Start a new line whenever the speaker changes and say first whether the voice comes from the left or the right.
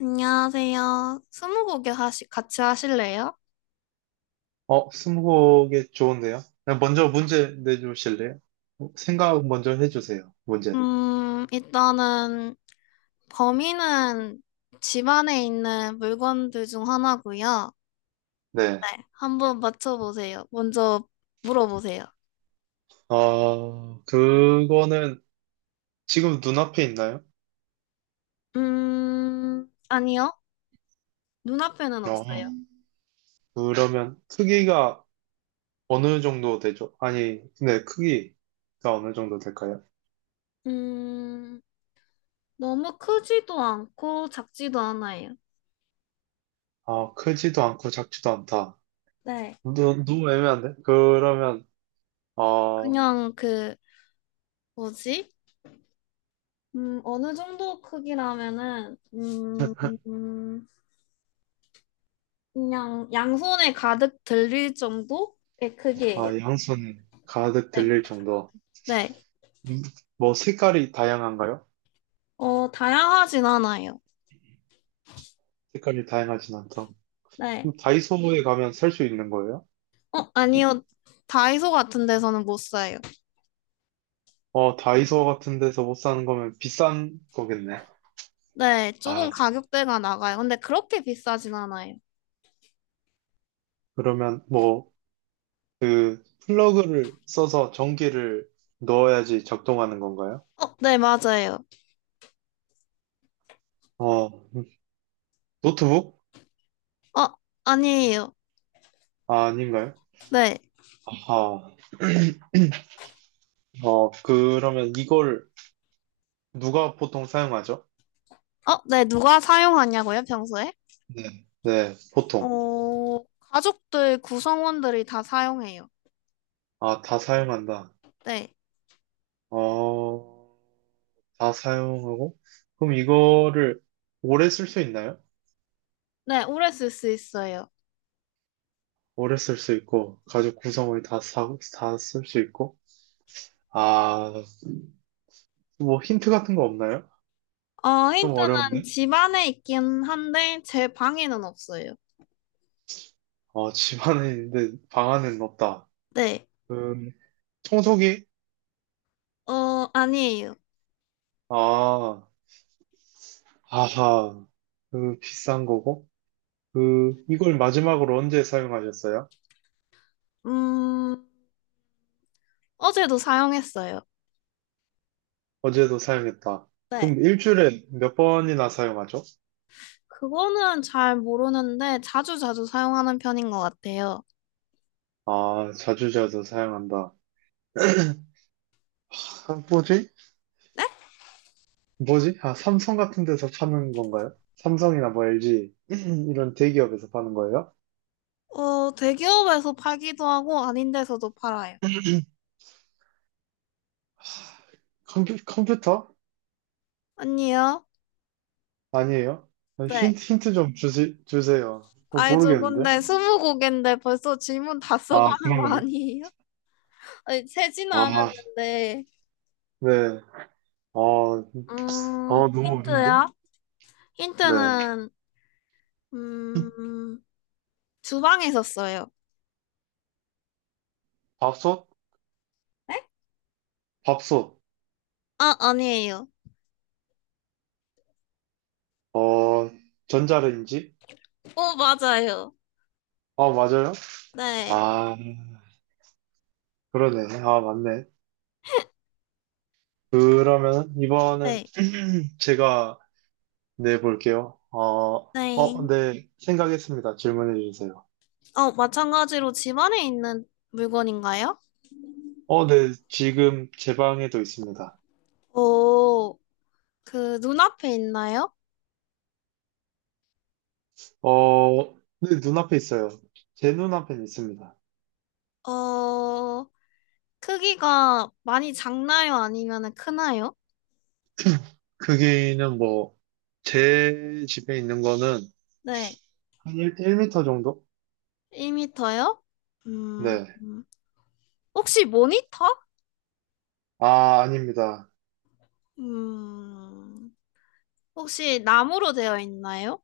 left: 안녕하세요. 같이 하실래요?
right: 어, 스무고개 좋은데요? 그냥 먼저 문제 내주실래요? 어, 생각 먼저 해주세요. 문제.
left: 일단은 범인은 집 안에 있는 물건들 중 하나고요.
right: 네.
left: 네, 한번 맞춰보세요. 먼저 물어보세요.
right: 어, 그거는 지금 눈앞에 있나요?
left: 아니요. 눈앞에는
right: 어,
left: 없어요.
right: 그러면 크기가 어느 정도 되죠? 아니, 네, 크기가 어느 정도 될까요?
left: 음, 너무 크지도 않고 작지도 않아요.
right: 어, 크지도 않고 작지도 않다.
left: 네,
right: 너, 너무 애매한데? 그러면, 어,
left: 그냥 그, 뭐지? 어느 정도 크기라면은, 그냥 양손에 가득 들릴 정도의 크기예요.
right: 아, 양손 가득
left: 네.
right: 들릴 정도.
left: 네.
right: 음, 뭐, 색깔이 다양한가요?
left: 다양하진 않아요.
right: 색깔이 다양하진 않다.
left: 네.
right: 그럼 다이소에 가면 살 수 있는 거예요?
left: 아니요. 다이소 같은 데서는 못 사요.
right: 어, 다이소 같은 데서 못 사는 거면 비싼 거겠네.
left: 네. 조금
right: 아,
left: 가격대가 나가요. 근데 그렇게 비싸진 않아요.
right: 그러면 뭐, 그, 플러그를 써서 전기를 넣어야지 작동하는 건가요?
left: 네, 맞아요.
right: 어, 노트북?
left: 어, 아니에요.
right: 아, 아닌가요?
left: 네.
right: 아하. 어, 그러면 이걸 누가 보통 사용하죠?
left: 네. 누가 사용하냐고요, 평소에?
right: 네. 네, 보통.
left: 가족들, 구성원들이 다 사용해요.
right: 아, 다 사용한다.
left: 네.
right: 어, 다 사용하고? 그럼 이거를 오래 쓸 수 있나요?
left: 네, 오래 쓸 수 있어요.
right: 오래 쓸 수 있고, 가죽 구성을 다 사, 다쓸 수 있고. 아, 뭐 힌트 같은 거 없나요? 좀
left: 힌트는
right: 어려운데?
left: 집 안에 있긴 한데, 제 방에는 없어요.
right: 어, 집 안에 있는데 방 안에는 없다.
left: 네.
right: 음, 청소기?
left: 아니에요.
right: 아, 아하. 그 비싼 거고. 그, 이걸 마지막으로 언제 사용하셨어요?
left: 음, 어제도 사용했어요.
right: 어제도 사용했다.
left: 네.
right: 그럼 일주일에 몇 번이나 사용하죠?
left: 그거는 잘 모르는데, 자주 자주 사용하는 편인 것 같아요.
right: 아, 자주자주 사용한다. 아, 뭐지?
left: 네?
right: 뭐지? 아, 삼성 같은 데서 파는 건가요? 삼성이나 뭐 LG 이런 대기업에서 파는 거예요?
left: 대기업에서 팔기도 하고, 아닌 데서도 팔아요.
right: 컴퓨터?
left: 아니요.
right: 아니에요? 아니,
left: 네.
right: 힌트 좀 주세요. 어,
left: 아이저
right: 모르겠는데?
left: 근데 스무 곡인데 벌써 질문 다 써고
right: 아,
left: 하는 거
right: 그런가요?
left: 아니에요? 아니, 세지는
right: 아,
left: 않았는데.
right: 네. 어, 어, 너무 어려운데?
left: 힌트요?
right: 네.
left: 힌트는, 음, 주방에서 써요.
right: 밥솥?
left: 네?
right: 밥솥.
left: 아, 아니에요.
right: 어, 전자레인지?
left: 맞아요.
right: 아, 맞아요?
left: 네.
right: 아, 그러네. 아, 맞네. 그러면 이번은
left: 네.
right: 제가 네, 볼게요. 어,
left: 네.
right: 어, 네, 생각했습니다. 질문해 주세요.
left: 마찬가지로 집안에 있는 물건인가요?
right: 어, 네, 지금 제 방에도 있습니다.
left: 어, 눈앞에 있나요?
right: 어, 네, 눈앞에 있어요. 제 눈앞에 있습니다.
left: 어, 크기가 많이 작나요? 아니면 크나요?
right: 크기는 뭐, 제 집에 있는 거는
left: 네.
right: 한 일미터 정도?
left: 1미터요? 음,
right: 네.
left: 음. 혹시 모니터?
right: 아, 아닙니다.
left: 음, 혹시 나무로 되어 있나요?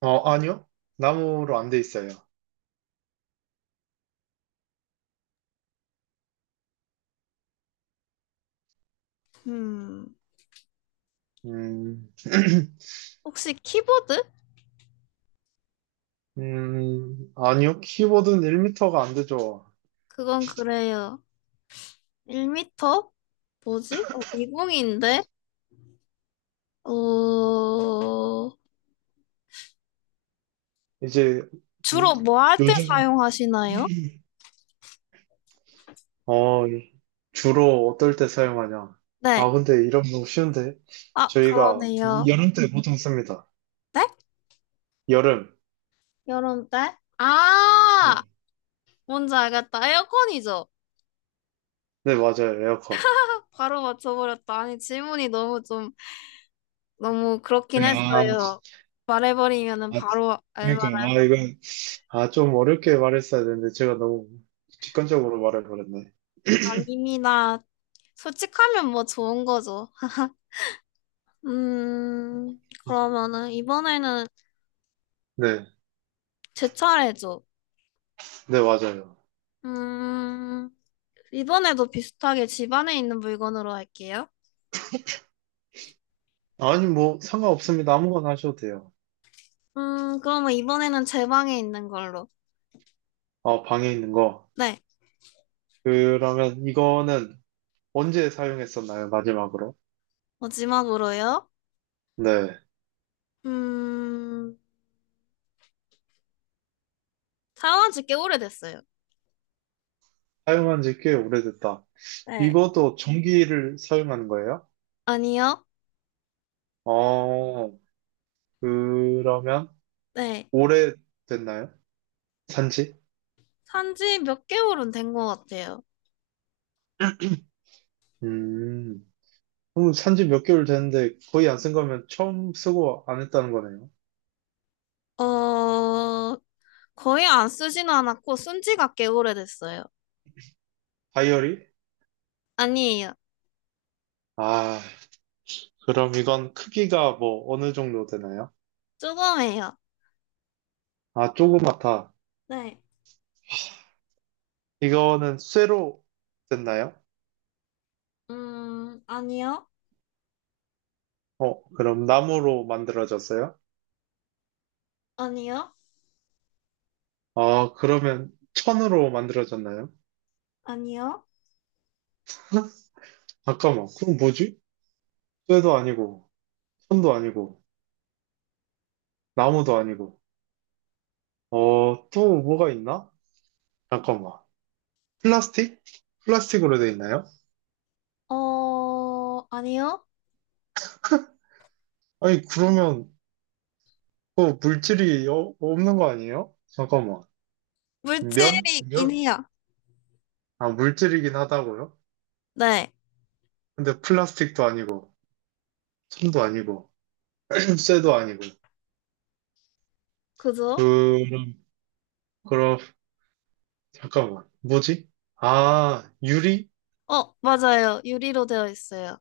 right: 어, 아니요. 나무로 안 돼 있어요.
left: 음,
right: 음,
left: 혹시 키보드?
right: 아니요. 키보드는 1미터가 안 되죠.
left: 그건 그래요. 1미터? 뭐지? 미궁인데? 어,
right: 이제, 이-
left: 주로 뭐 할 때
right: 요즘,
left: 사용하시나요?
right: 어, 주로 어떨 때 사용하냐?
left: 네.
right: 아, 근데 이런 거 너무 쉬운데?
left: 아,
right: 저희가
left: 그러네요.
right: 여름 때 보통 씁니다.
left: 네?
right: 여름.
left: 여름 때? 아!
right: 네.
left: 뭔지 알겠다. 에어컨이죠?
right: 네, 맞아요. 에어컨.
left: 바로 맞춰버렸다. 아니, 질문이 너무 좀, 너무 그렇긴
right: 네, 아,
left: 했어요. 말해버리면은
right: 아,
left: 바로
right: 그러니까,
left: 알만한.
right: 아, 이건, 아, 좀 어렵게 말했어야 되는데 제가 너무 직관적으로 말해버렸네.
left: 아닙니다. 솔직하면 뭐 좋은 거죠. 음, 그러면은 이번에는
right: 네,
left: 제 차례죠.
right: 네, 맞아요.
left: 음, 이번에도 비슷하게 집 안에 있는 물건으로 할게요.
right: 아니, 뭐, 상관없습니다. 아무거나 하셔도 돼요.
left: 그러면 이번에는 제 방에 있는 걸로.
right: 아 방에 있는 거.
left: 네,
right: 그러면 이거는 언제 사용했었나요? 마지막으로.
left: 마지막으로요.
right: 네,
left: 음, 사용한 지 꽤 오래됐어요.
right: 사용한 지 꽤 오래됐다.
left: 네.
right: 이것도 전기를 사용하는 거예요?
left: 아니요.
right: 어, 그러면
left: 네.
right: 오래됐나요? 산지?
left: 산 지 몇 개월은 된 것 같아요.
right: 음, 그럼 산지 몇 개월 됐는데 거의 안 쓴 거면 처음 쓰고 안 했다는 거네요.
left: 어, 거의 안 쓰지는 않았고, 쓴 지가 꽤 오래됐어요.
right: 다이어리?
left: 아니에요.
right: 아, 그럼 이건 크기가 뭐 어느 정도 되나요?
left: 조금해요.
right: 아, 조그맣다.
left: 네.
right: 이거는 쇠로 됐나요?
left: 아니요.
right: 어, 그럼 나무로 만들어졌어요?
left: 아니요.
right: 아, 그러면 천으로 만들어졌나요?
left: 아니요.
right: 잠깐만, 그럼 뭐지? 쇠도 아니고, 천도 아니고. 나무도 아니고. 어, 또 뭐가 있나? 잠깐만. 플라스틱? 플라스틱으로 돼 있나요?
left: 아니요.
right: 아니, 그러면 그 물질이 없는 거 아니에요? 잠깐만. 면?
left: 물질이 있긴
right: 면?
left: 해요.
right: 아, 물질이긴 하다고요?
left: 네,
right: 근데 플라스틱도 아니고, 천도 아니고, 쇠도 아니고.
left: 그죠?
right: 그럼, 그럼, 잠깐만. 뭐지? 아, 유리?
left: 맞아요. 유리로 되어 있어요.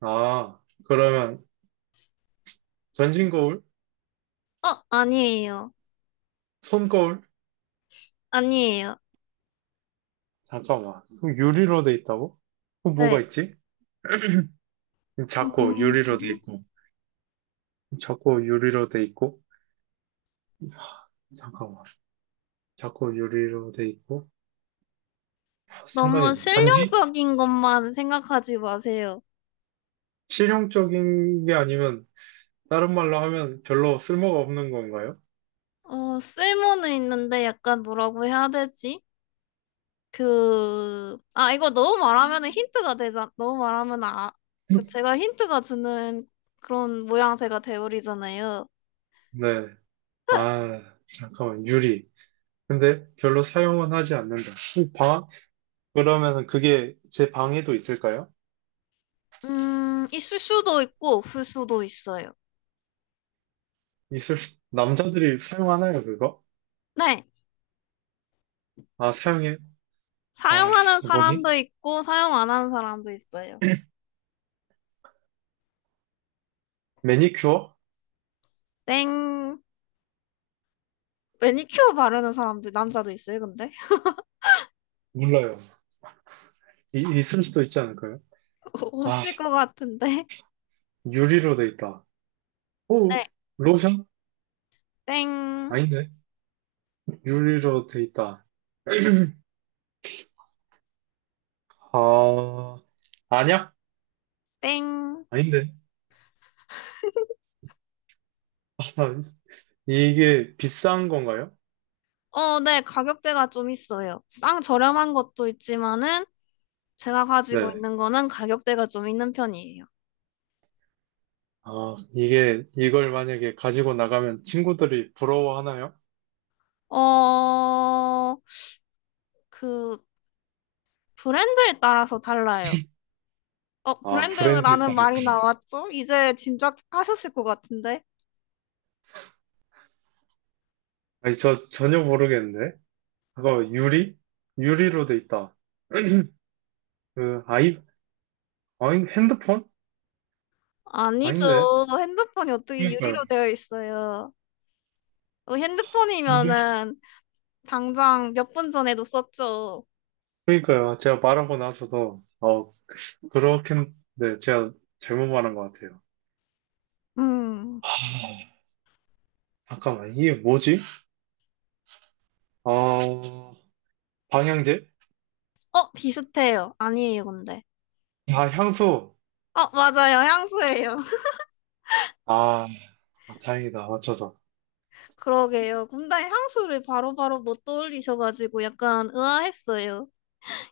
right: 아, 그러면 전신 거울?
left: 아니에요.
right: 손 거울?
left: 아니에요.
right: 잠깐만. 그럼 유리로 돼 있다고? 그럼 뭐가
left: 네.
right: 있지? 작고
left: 음,
right: 유리로 돼 있고. 자꾸 유리로 돼 있고 아, 잠깐만 자꾸 유리로 돼 있고 아, 생각이
left: 너무
right: 안 나. 반지?
left: 실용적인 것만 생각하지 마세요.
right: 실용적인 게 아니면 다른 말로 하면 별로 쓸모가 없는 건가요?
left: 쓸모는 있는데 약간 뭐라고 해야 되지? 이거 너무 말하면 힌트가 되잖아. 너무 말하면 아, 그 제가 힌트가 주는 그런 모양새가 되어버리잖아요.
right: 네. 아, 잠깐만 유리. 근데 별로 사용은 하지 않는다. 이 방 그러면 그게 제 방에도 있을까요?
left: 있을 수도 있고, 없을 수도 있어요.
right: 있을 수- 남자들이 사용하나요 그거?
left: 네.
right: 아 사용해.
left: 사용하는
right: 아씨 뭐지?
left: 사람도 있고 사용 안 하는 사람도 있어요.
right: 매니큐어?
left: 땡. 매니큐어 바르는 사람도 남자도 있어요, 근데?
right: 몰라요. 있을 수도 있지 않을까요? 아
left: 없을 것 같은데.
right: 유리로 돼 있다. 오,
left: 네.
right: 로션?
left: 땡.
right: 아닌데? 유리로 돼 있다. 아, 아니야?
left: 땡.
right: 아닌데? 아, 이게 비싼 건가요?
left: 어, 네. 가격대가 좀 있어요. 쌍 저렴한 것도 있지만은 제가 가지고
right: 네.
left: 있는 거는 가격대가 좀 있는 편이에요.
right: 아, 이게, 이걸 만약에 가지고 나가면 친구들이 부러워하나요?
left: 어, 그 브랜드에 따라서 달라요.
right: 아, 브랜드에
left: 브랜드라는
right: 따라.
left: 말이 나왔죠? 이제 짐작하셨을 것 같은데.
right: 아니, 저 전혀 모르겠는데? 그거 유리? 유리로 돼 있다. 그, 아이, 아니, 핸드폰? 아닌데?
left: 아니죠. 핸드폰이 어떻게
right: 그러니까요.
left: 유리로 되어 있어요.
right: 유리?
left: 핸드폰이면은 당장 몇 분 전에도 썼죠.
right: 그러니까요. 제가 말하고 나서도, 어, 그렇긴, 네, 제가 잘못 말한 것 같아요.
left: 음.
right: 아, 잠깐만, 이게 뭐지? 아, 방향제?
left: 비슷해요. 아니에요, 근데.
right: 아, 향수.
left: 맞아요. 향수예요.
right: 아, 다행이다. 맞춰서.
left: 그러게요. 근데 향수를 바로바로 못 떠올리셔가지고 약간 의아했어요.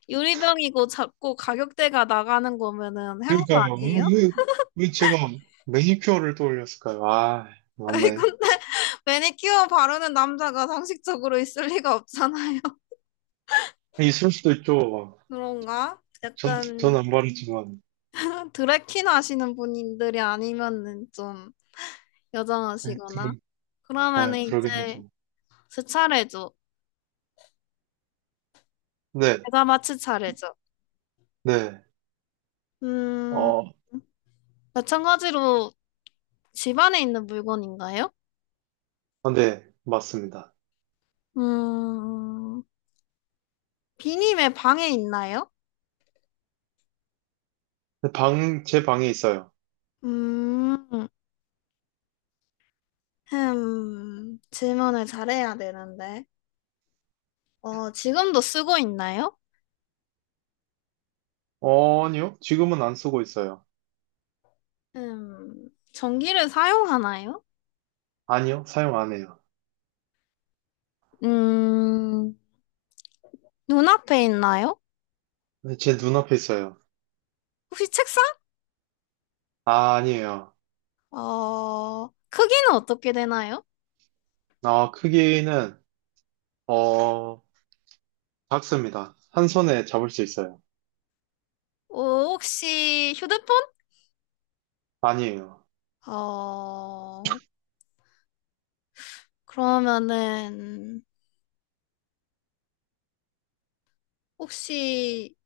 left: 유리병이고 작고 가격대가 나가는 거면은 향수
right: 그러니까요.
left: 아니에요?
right: 왜 제가 매니큐어를 떠올렸을까요? 아, 맞네.
left: 이건 매니큐어 바르는 남자가 상식적으로 있을 리가 없잖아요.
right: 있을 수도 있죠. 막.
left: 그런가?
right: 전, 전
left: 약간
right: 안 바르지만.
left: 드래퀸 하시는 분들이 아니면은 좀
right: 네,
left: 여정하시거나
right: 그러, 아,
left: 그러면은
right: 그러긴
left: 이제
right: 하죠.
left: 제 차례죠.
right: 네,
left: 제가 마칠 차례죠.
right: 네.
left: 음,
right: 어,
left: 마찬가지로 집 안에 있는 물건인가요?
right: 아, 네, 맞습니다.
left: 음, 비님의 방에 있나요?
right: 방, 제 방에 있어요.
left: 음, 질문을 잘해야 되는데. 지금도 쓰고 있나요?
right: 어, 아니요. 지금은 안 쓰고 있어요.
left: 전기를 사용하나요?
right: 아니요. 사용 안 해요.
left: 음, 눈앞에 있나요?
right: 네, 제 눈앞에 있어요.
left: 혹시 책상
right: 아, 아니에요.
left: 크기는 어떻게 되나요?
right: 어, 크기는, 어, 작습니다. 한 손에 잡을 수 있어요.
left: 어, 혹시 휴대폰?
right: 아니에요.
left: 어, 그러면은, 혹시,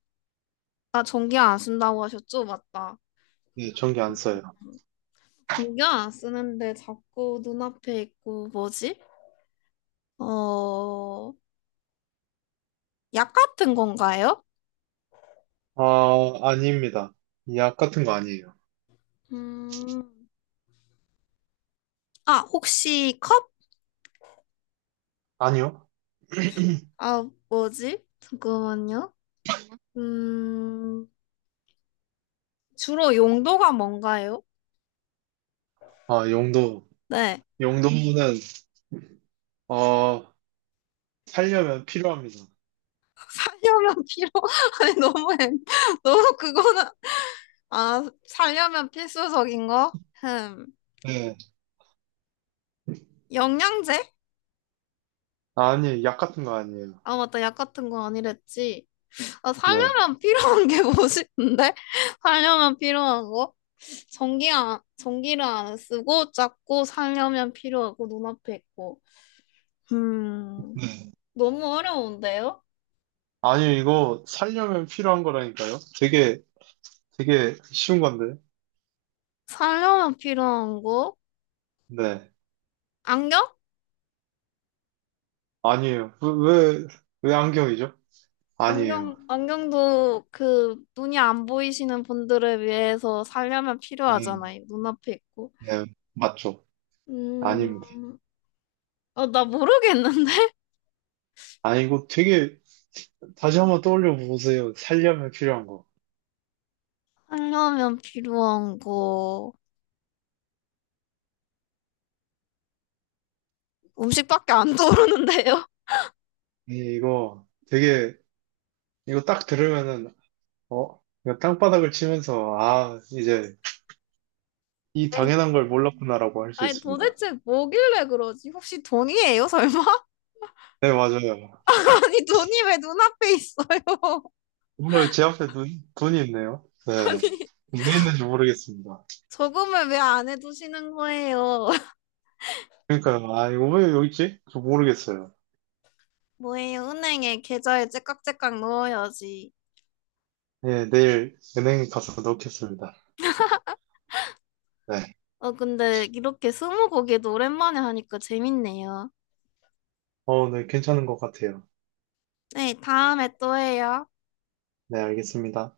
left: 아, 전기 안 쓴다고 하셨죠? 맞다.
right: 네, 전기 안 써요.
left: 전기 안 쓰는데 자꾸 눈앞에 있고, 뭐지? 어, 약 같은 건가요?
right: 아, 아닙니다. 약 같은 거 아니에요.
left: 음, 아, 혹시 컵?
right: 아니요.
left: 아, 뭐지? 잠깐만요. 음, 주로 용도가 뭔가요?
right: 아, 용도.
left: 네.
right: 용도는, 어, 살려면 필요합니다.
left: 살려면 필요 아니 너무 애- 너무 그거는 아 살려면 필수적인 거? 흠
right: 네.
left: 영양제?
right: 아니, 약 같은 거 아니에요.
left: 아 맞다 약 같은 거 아니랬지 아
right: 네.
left: 살려면 필요한 게 뭐지 근데 살려면 필요한 거? 전기를 안 쓰고 작고 살려면 필요하고 눈앞에 있고 음
right: 네.
left: 너무 어려운데요?
right: 아니, 이거 살려면 필요한 거라니까요. 되게, 되게 쉬운 건데.
left: 살려면 필요한 거?
right: 네.
left: 안경?
right: 아니에요. 왜 안경이죠?
left: 안경,
right: 아니에요.
left: 안경도 그 눈이 안 보이시는 분들을 위해서 살려면
right: 네.
left: 필요하잖아요. 눈앞에 있고.
right: 네. 맞죠.
left: 음,
right: 아닙니다.
left: 어, 나 모르겠는데?
right: 아, 이거 되게, 다시 한 번 떠올려 보세요. 살려면 필요한 거.
left: 살려면 필요한 거. 음식밖에 안 떠오르는데요?
right: 이거 되게 이거 딱 들으면은 어 이거 땅바닥을 치면서 아 이제 이
left: 아니,
right: 당연한 걸 몰랐구나라고 할 수
left: 아니,
right: 있습니다.
left: 도대체 뭐길래 그러지? 혹시 돈이에요, 설마?
right: 네 맞아요.
left: 아니, 돈이 왜 눈앞에 있어요?
right: 오늘 제 앞에 눈 눈이 있네요. 네.
left: 아니,
right: 왜 있는지 모르겠습니다.
left: 저금을 왜 안 해두시는 거예요?
right: 그러니까요. 아 이거 왜 여기 있지? 저 모르겠어요.
left: 뭐예요? 은행에 계좌에 째깍째깍 넣어야지.
right: 네 내일 은행 가서 넣겠습니다. 네.
left: 어, 근데 이렇게 스무고개도 오랜만에 하니까 재밌네요.
right: 어, 네 괜찮은 것 같아요.
left: 네, 다음에 또 해요.
right: 네 알겠습니다.